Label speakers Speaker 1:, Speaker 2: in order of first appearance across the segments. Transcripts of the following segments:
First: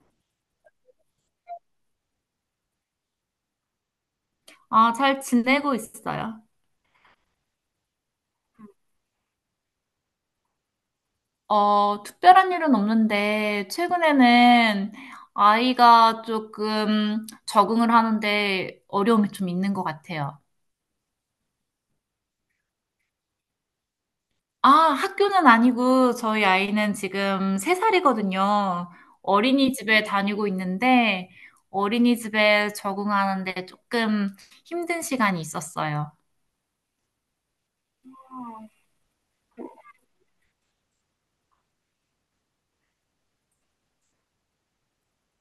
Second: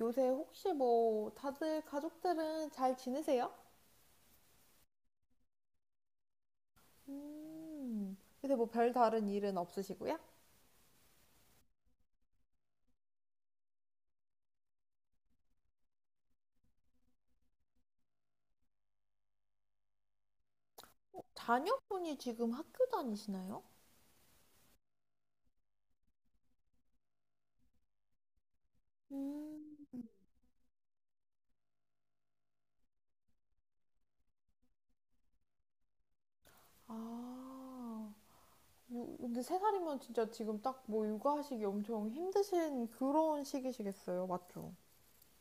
Speaker 1: 요새 혹시 뭐 다들 가족들은 잘 지내세요?
Speaker 2: 아, 잘 지내고 있어요.
Speaker 1: 음. 요새 뭐 별다른 일은 없으시고요?
Speaker 2: 어, 특별한 일은 없는데, 최근에는 아이가 조금 적응을 하는데 어려움이 좀 있는 것 같아요.
Speaker 1: 자녀분이 지금 학교 다니시나요?
Speaker 2: 아, 학교는 아니고, 저희 아이는 지금 3살이거든요.
Speaker 1: 음.
Speaker 2: 어린이집에 다니고 있는데, 어린이집에 적응하는데 조금 힘든 시간이 있었어요.
Speaker 1: 아, 근데 세 살이면 진짜 지금 딱 뭐 육아하시기 엄청 힘드신 그런 시기시겠어요, 맞죠?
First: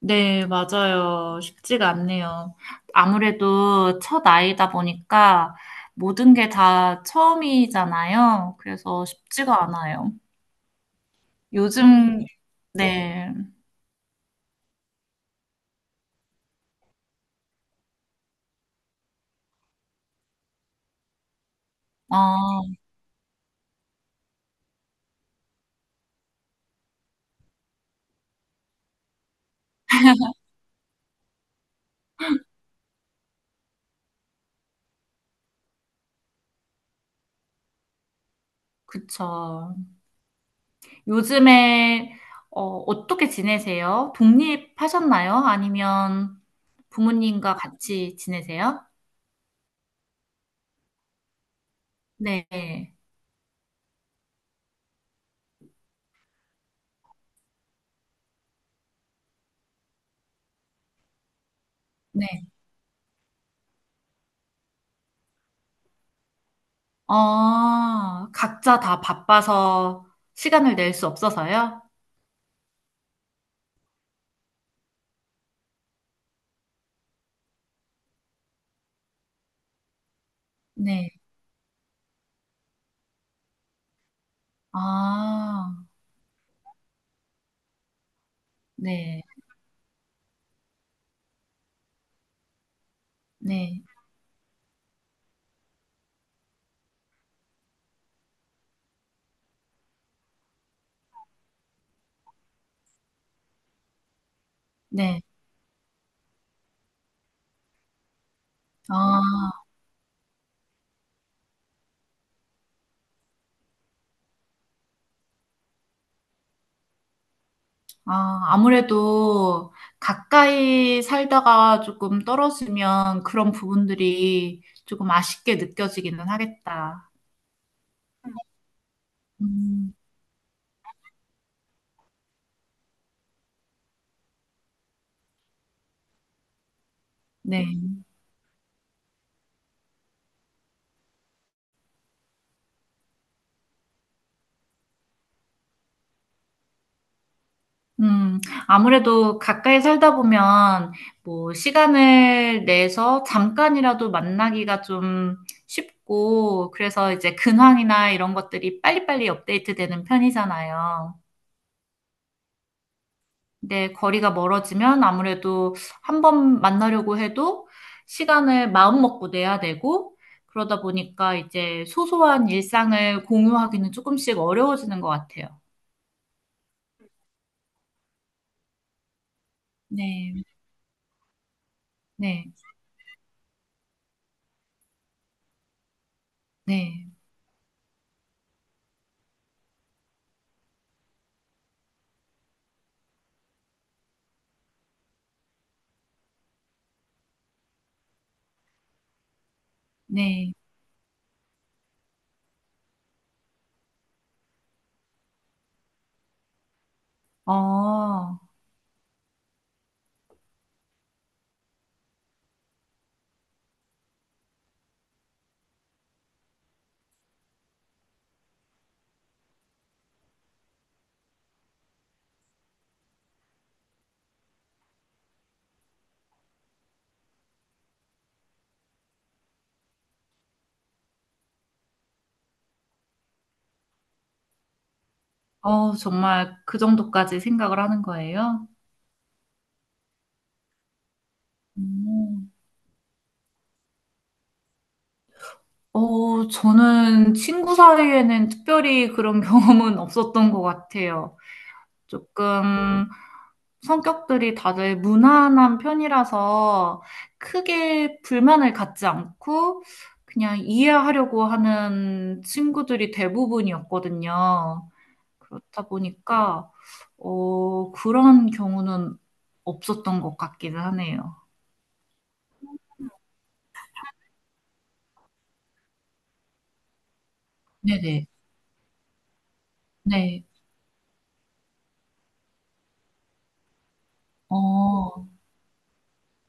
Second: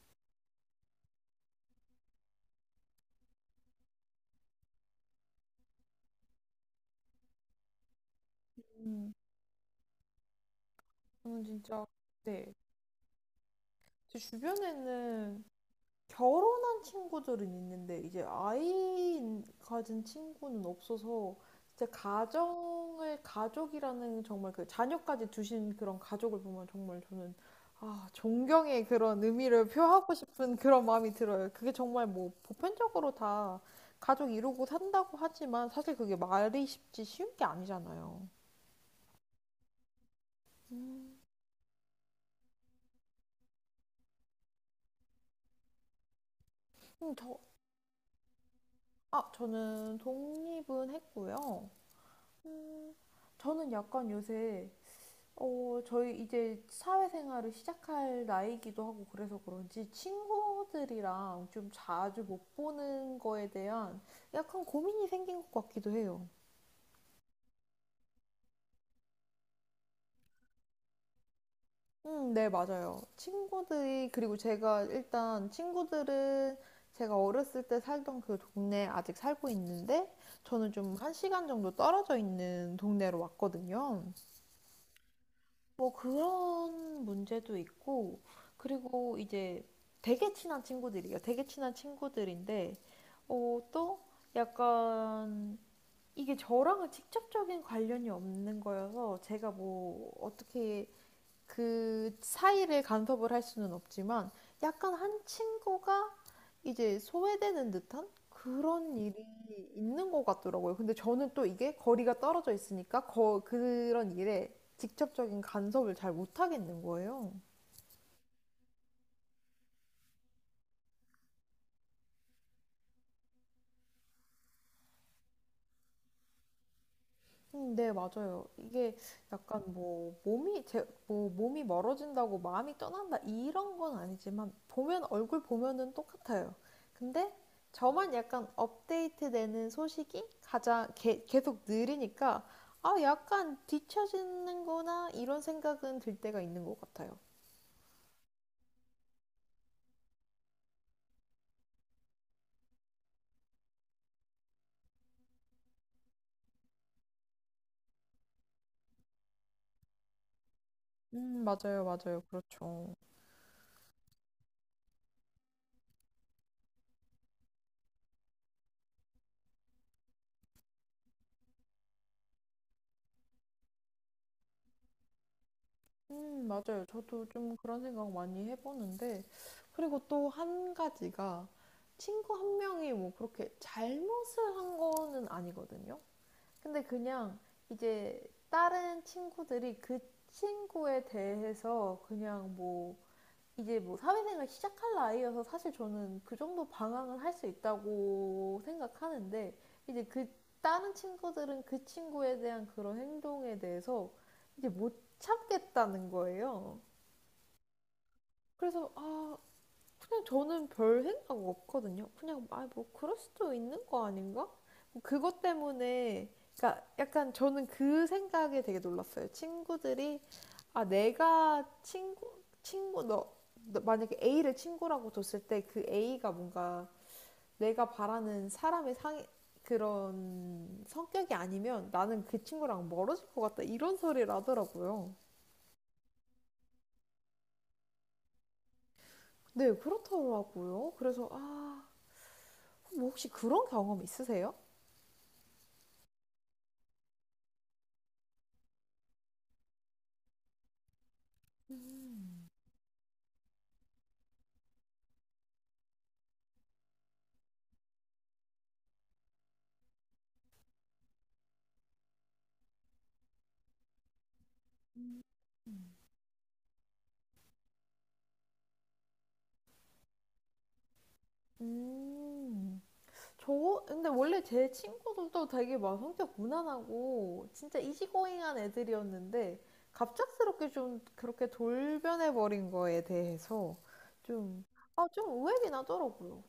Speaker 2: 네, 맞아요. 쉽지가 않네요. 아무래도 첫 아이다 보니까 모든 게 다 처음이잖아요. 그래서
Speaker 1: 음.
Speaker 2: 쉽지가 않아요.
Speaker 1: 저는 진짜,
Speaker 2: 요즘,
Speaker 1: 네.
Speaker 2: 네,
Speaker 1: 제 주변에는 결혼한 친구들은 있는데 이제 아이 가진 친구는 없어서 진짜
Speaker 2: 아,
Speaker 1: 가정을 가족이라는 정말 그 자녀까지 두신 그런 가족을 보면 정말 저는 아, 존경의 그런 의미를 표하고 싶은 그런 마음이 들어요. 그게 정말 뭐 보편적으로 다 가족 이루고 산다고 하지만 사실 그게 말이 쉽지 쉬운 게 아니잖아요.
Speaker 2: 그쵸.
Speaker 1: 음.
Speaker 2: 요즘에, 어, 어떻게 지내세요? 독립하셨나요? 아니면
Speaker 1: 음.
Speaker 2: 부모님과 같이 지내세요?
Speaker 1: 아, 저는 독립은 했고요.
Speaker 2: 네,
Speaker 1: 음, 저는 약간 요새 저희 이제 사회생활을 시작할 나이기도 하고 그래서 그런지 친구들이랑 좀 자주
Speaker 2: 네.
Speaker 1: 못 보는 거에 대한 약간 고민이 생긴 것 같기도 해요.
Speaker 2: 아, 각자 다 바빠서 시간을 낼 수 없어서요?
Speaker 1: 네, 맞아요. 그리고 제가 일단 친구들은 제가 어렸을 때 살던 그 동네에 아직 살고 있는데 저는 좀
Speaker 2: 네.
Speaker 1: 1시간 정도 떨어져 있는 동네로 왔거든요.
Speaker 2: 아,
Speaker 1: 뭐 그런 문제도 있고, 그리고
Speaker 2: 네,
Speaker 1: 이제 되게 친한 친구들이에요. 되게 친한 친구들인데,
Speaker 2: 네,
Speaker 1: 또 약간 이게 저랑은 직접적인 관련이 없는 거여서 제가 뭐 어떻게 그 사이를 간섭을 할 수는 없지만 약간 한
Speaker 2: 네.
Speaker 1: 친구가 이제 소외되는 듯한 그런 일이
Speaker 2: 아,
Speaker 1: 있는 것 같더라고요. 근데 저는 또 이게 거리가 떨어져 있으니까 그런 일에 직접적인 간섭을 잘 못하겠는 거예요.
Speaker 2: 아, 아무래도 가까이 살다가 조금 떨어지면 그런 부분들이 조금 아쉽게 느껴지기는 하겠다.
Speaker 1: 네, 맞아요. 이게 약간
Speaker 2: 음,
Speaker 1: 뭐 뭐 몸이 멀어진다고 마음이 떠난다 이런 건 아니지만 보면 얼굴 보면은 똑같아요. 근데
Speaker 2: 네.
Speaker 1: 저만 약간 업데이트되는 소식이 가장 계속 느리니까 아, 약간 뒤처지는구나 이런 생각은 들 때가 있는 것 같아요.
Speaker 2: 음, 아무래도 가까이 살다 보면 뭐 시간을 내서 잠깐이라도 만나기가 좀 쉽고 그래서 이제 근황이나 이런 것들이 빨리빨리 업데이트 되는 편이잖아요.
Speaker 1: 맞아요, 맞아요. 그렇죠.
Speaker 2: 네, 거리가 멀어지면 아무래도 한 번 만나려고 해도 시간을 마음먹고 내야 되고, 그러다 보니까 이제 소소한 일상을 공유하기는 조금씩 어려워지는 것 같아요.
Speaker 1: 맞아요. 저도 좀 그런 생각 많이 해보는데, 그리고 또
Speaker 2: 네,
Speaker 1: 한 가지가 친구
Speaker 2: 네,
Speaker 1: 1명이 뭐 그렇게 잘못을 한 거는 아니거든요. 근데
Speaker 2: 네,
Speaker 1: 그냥 이제 다른 친구들이 그 친구에 대해서 그냥 뭐 이제 뭐 사회생활 시작할 나이여서 사실 저는 그 정도 방황을 할 수 있다고 생각하는데 이제 그
Speaker 2: 네.
Speaker 1: 다른 친구들은 그 친구에 대한 그런 행동에 대해서 이제 못 참겠다는 거예요.
Speaker 2: 어,
Speaker 1: 그래서 아, 그냥 저는 별 생각 없거든요. 그냥 아 뭐 그럴 수도 있는 거 아닌가? 뭐 그것 때문에 그러니까 약간 저는 그 생각에 되게 놀랐어요. 친구들이 아 내가 친구 너 만약에 A를 친구라고 뒀을 때 그 A가 뭔가 내가 바라는 사람의 상 그런 성격이 아니면 나는 그 친구랑 멀어질 것 같다 이런 소리를 하더라고요.
Speaker 2: 어, 정말 그 정도까지 생각을 하는 거예요?
Speaker 1: 네, 그렇더라고요. 그래서 아,
Speaker 2: 음.
Speaker 1: 뭐 혹시 그런 경험 있으세요?
Speaker 2: 어, 저는 친구 사이에는 특별히 그런 경험은 없었던 것 같아요.
Speaker 1: 음.
Speaker 2: 조금, 성격들이 다들 무난한 편이라서 크게 불만을 갖지 않고 그냥 이해하려고 하는 친구들이 대부분이었거든요.
Speaker 1: 음, 음.
Speaker 2: 그렇다
Speaker 1: 음.
Speaker 2: 보니까, 어, 그런 경우는 없었던 것 같기는 하네요.
Speaker 1: 음. 음. 근데 원래 제 친구들도 되게 막 성격 무난하고 진짜
Speaker 2: 네네.
Speaker 1: 이지고잉한 애들이었는데
Speaker 2: 네.
Speaker 1: 갑작스럽게 좀 그렇게 돌변해버린 거에 대해서 좀, 아,
Speaker 2: 어,
Speaker 1: 좀 의외긴 하더라고요.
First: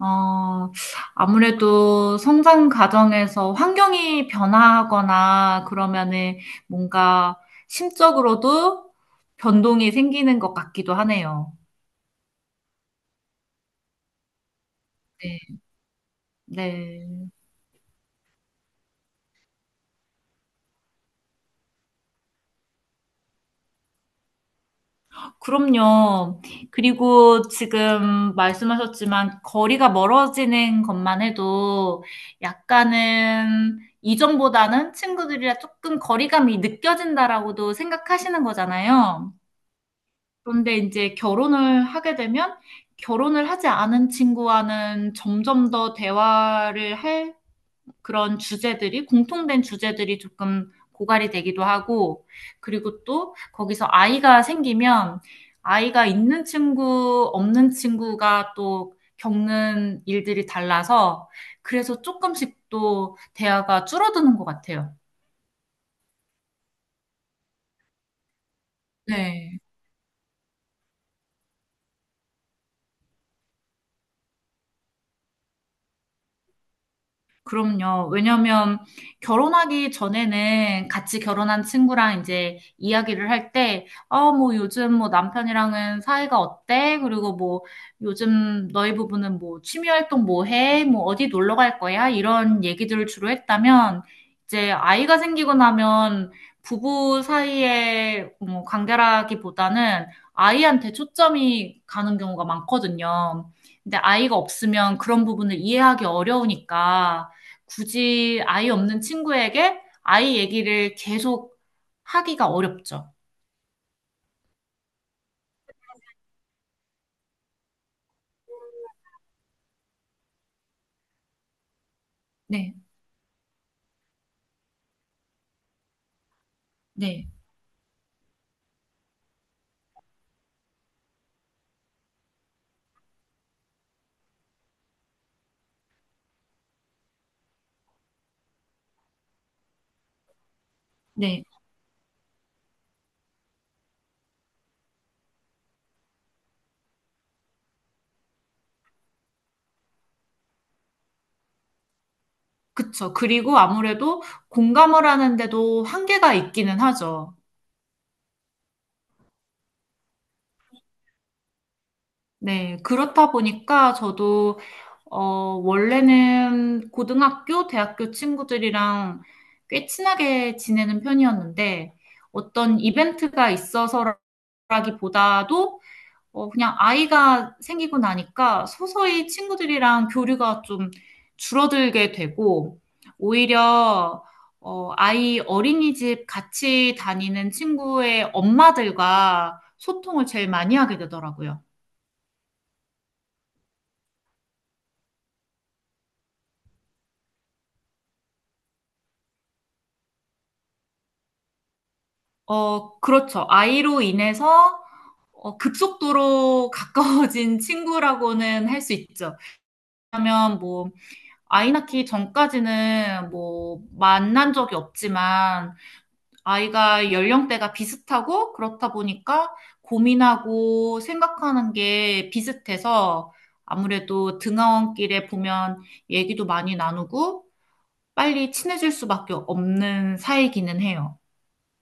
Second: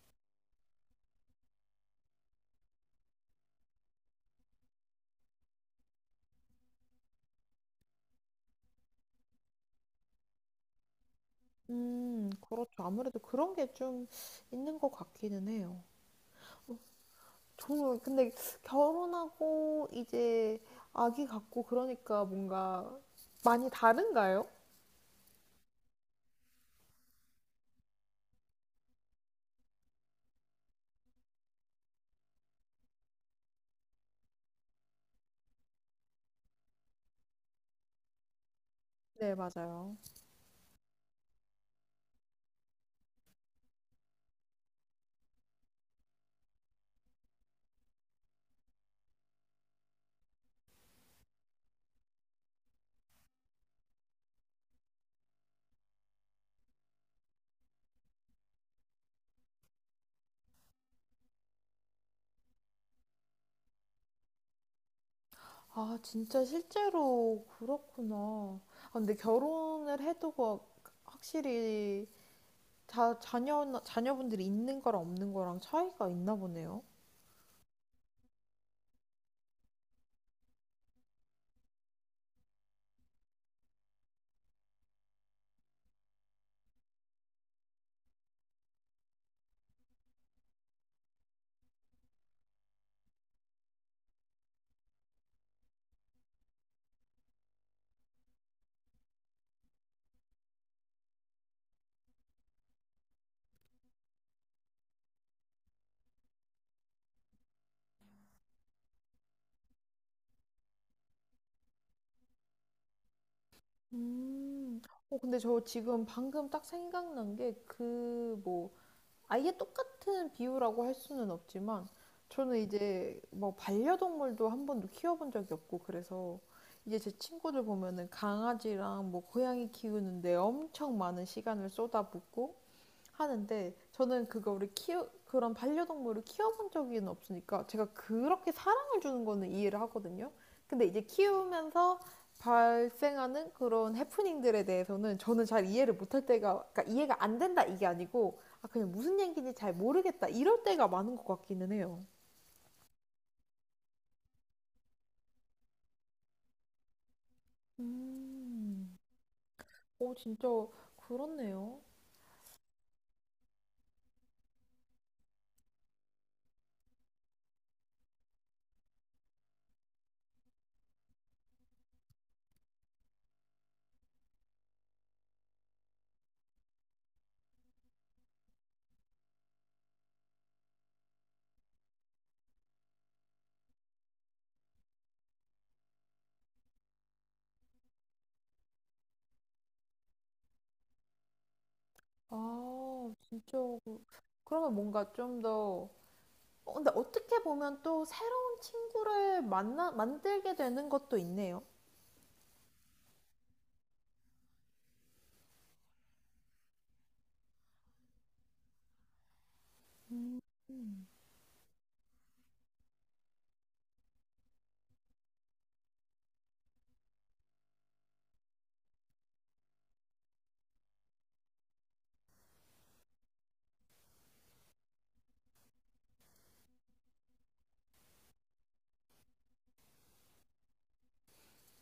Speaker 2: 어, 아무래도 성장 과정에서 환경이 변화하거나 그러면은 뭔가 심적으로도 변동이 생기는 것 같기도 하네요.
Speaker 1: 그렇죠. 아무래도 그런 게 좀 있는 것 같기는
Speaker 2: 네.
Speaker 1: 해요.
Speaker 2: 네.
Speaker 1: 근데 결혼하고 이제 아기 갖고 그러니까 뭔가 많이 다른가요?
Speaker 2: 그럼요. 그리고 지금 말씀하셨지만 거리가 멀어지는 것만 해도 약간은 이전보다는 친구들이랑 조금 거리감이 느껴진다라고도 생각하시는 거잖아요.
Speaker 1: 네, 맞아요.
Speaker 2: 그런데 이제 결혼을 하게 되면 결혼을 하지 않은 친구와는 점점 더 대화를 할 그런 주제들이, 공통된 주제들이 조금 고갈이 되기도 하고, 그리고 또 거기서 아이가 생기면 아이가 있는 친구, 없는 친구가 또 겪는 일들이 달라서 그래서 조금씩 또 대화가 줄어드는 것 같아요.
Speaker 1: 아, 진짜 실제로 그렇구나. 아, 근데
Speaker 2: 네.
Speaker 1: 결혼을 해도 확실히 자녀분들이 있는 거랑 없는 거랑 차이가 있나 보네요.
Speaker 2: 그럼요. 왜냐면 결혼하기 전에는 같이 결혼한 친구랑 이제 이야기를 할 때, 어, 뭐 요즘 뭐 남편이랑은 사이가 어때? 그리고 뭐 요즘 너희 부부는 뭐 취미 활동 뭐 해? 뭐 어디 놀러 갈 거야? 이런 얘기들을 주로 했다면, 이제 아이가 생기고 나면 부부 사이의 뭐 관계라기보다는 아이한테 초점이 가는 경우가 많거든요. 근데 아이가 없으면 그런 부분을 이해하기 어려우니까 굳이 아이 없는 친구에게 아이 얘기를 계속 하기가 어렵죠.
Speaker 1: 음, 근데 저 지금 방금 딱 생각난 게 그 뭐 아예 똑같은 비유라고 할 수는 없지만 저는
Speaker 2: 네,
Speaker 1: 이제 뭐 반려동물도 한 번도 키워본 적이 없고 그래서 이제 제
Speaker 2: 네,
Speaker 1: 친구들 보면은 강아지랑 뭐 고양이 키우는데 엄청 많은 시간을 쏟아붓고 하는데 저는 그거 우리 키우 그런 반려동물을 키워본 적이 없으니까 제가 그렇게 사랑을 주는 거는 이해를 하거든요. 근데 이제
Speaker 2: 네.
Speaker 1: 키우면서 발생하는 그런 해프닝들에 대해서는 저는 잘 이해를 못할 때가 그러니까 이해가 안 된다 이게 아니고 아 그냥 무슨 얘기인지 잘 모르겠다 이럴 때가 많은 것 같기는 해요.
Speaker 2: 그쵸. 그리고 아무래도 공감을 하는데도 한계가 있기는 하죠.
Speaker 1: 음. 오 진짜 그렇네요.
Speaker 2: 네, 그렇다 보니까 저도, 어, 원래는 고등학교, 대학교 친구들이랑 꽤 친하게 지내는 편이었는데 어떤 이벤트가 있어서라기보다도 어, 그냥 아이가 생기고 나니까 서서히 친구들이랑 교류가 좀 줄어들게 되고, 오히려, 어, 아이 어린이집 같이 다니는 친구의 엄마들과 소통을 제일 많이 하게 되더라고요.
Speaker 1: 아 진짜 그러면 뭔가 좀더 근데 어떻게 보면 또 새로운 친구를 만들게 되는 것도 있네요.
Speaker 2: 어, 그렇죠. 아이로 인해서 어, 급속도로 가까워진 친구라고는 할 수 있죠. 왜냐면 뭐,
Speaker 1: 음.
Speaker 2: 아이 낳기 전까지는 뭐, 만난 적이 없지만, 아이가 연령대가 비슷하고 그렇다 보니까 고민하고 생각하는 게 비슷해서 아무래도 등하원길에 보면 얘기도 많이 나누고 빨리 친해질 수밖에 없는 사이기는 해요.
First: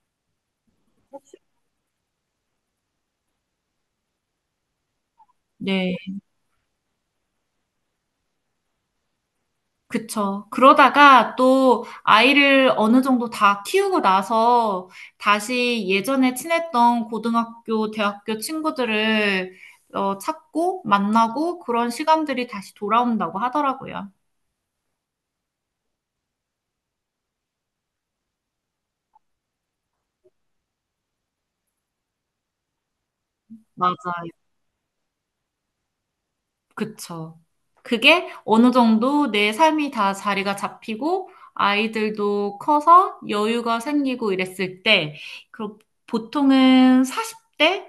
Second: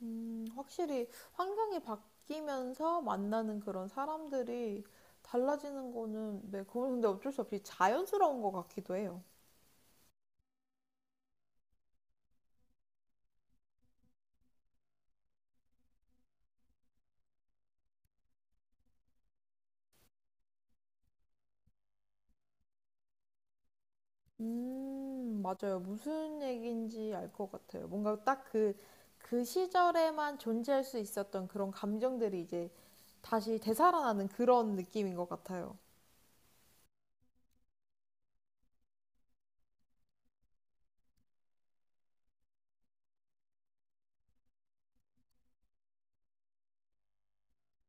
Speaker 1: 확실히 환경이 바뀌면서 만나는 그런 사람들이 달라지는
Speaker 2: 네,
Speaker 1: 거는, 네, 그건 근데 어쩔 수 없이 자연스러운 것 같기도 해요.
Speaker 2: 그쵸. 그러다가 또 아이를 어느 정도 다 키우고 나서 다시 예전에 친했던 고등학교, 대학교 친구들을 어, 찾고 만나고 그런 시간들이 다시 돌아온다고 하더라고요.
Speaker 1: 맞아요. 무슨 얘기인지 알 것 같아요. 뭔가 딱 그 시절에만 존재할 수 있었던 그런 감정들이 이제 다시 되살아나는
Speaker 2: 맞아요.
Speaker 1: 그런 느낌인 것 같아요.
Speaker 2: 그쵸. 그게 어느 정도 내 삶이 다 자리가 잡히고 아이들도 커서 여유가 생기고 이랬을 때, 그 보통은 40대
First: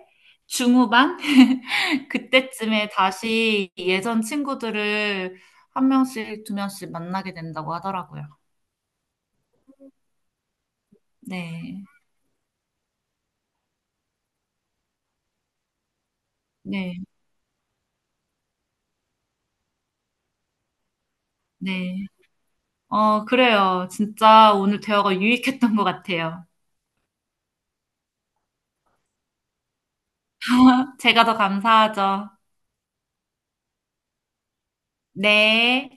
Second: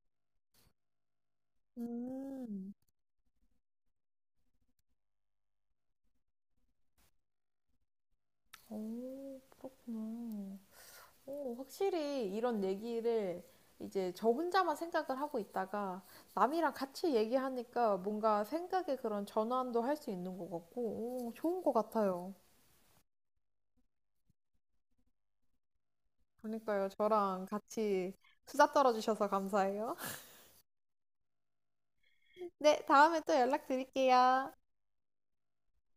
Speaker 2: 중후반
Speaker 1: 음.
Speaker 2: 그때쯤에 다시 예전 친구들을 한 명씩, 두 명씩 만나게 된다고 하더라고요.
Speaker 1: 오, 그렇구나. 오,
Speaker 2: 네.
Speaker 1: 확실히 이런 얘기를 이제 저 혼자만 생각을 하고 있다가 남이랑
Speaker 2: 네.
Speaker 1: 같이 얘기하니까 뭔가 생각의 그런 전환도 할 수 있는 것 같고, 오, 좋은 것
Speaker 2: 네.
Speaker 1: 같아요.
Speaker 2: 어, 그래요. 진짜 오늘 대화가 유익했던 것 같아요.
Speaker 1: 그러니까요, 저랑 같이 수다 떨어주셔서 감사해요.
Speaker 2: 제가 더 감사하죠.
Speaker 1: 네, 다음에 또 연락드릴게요.
Speaker 2: 네.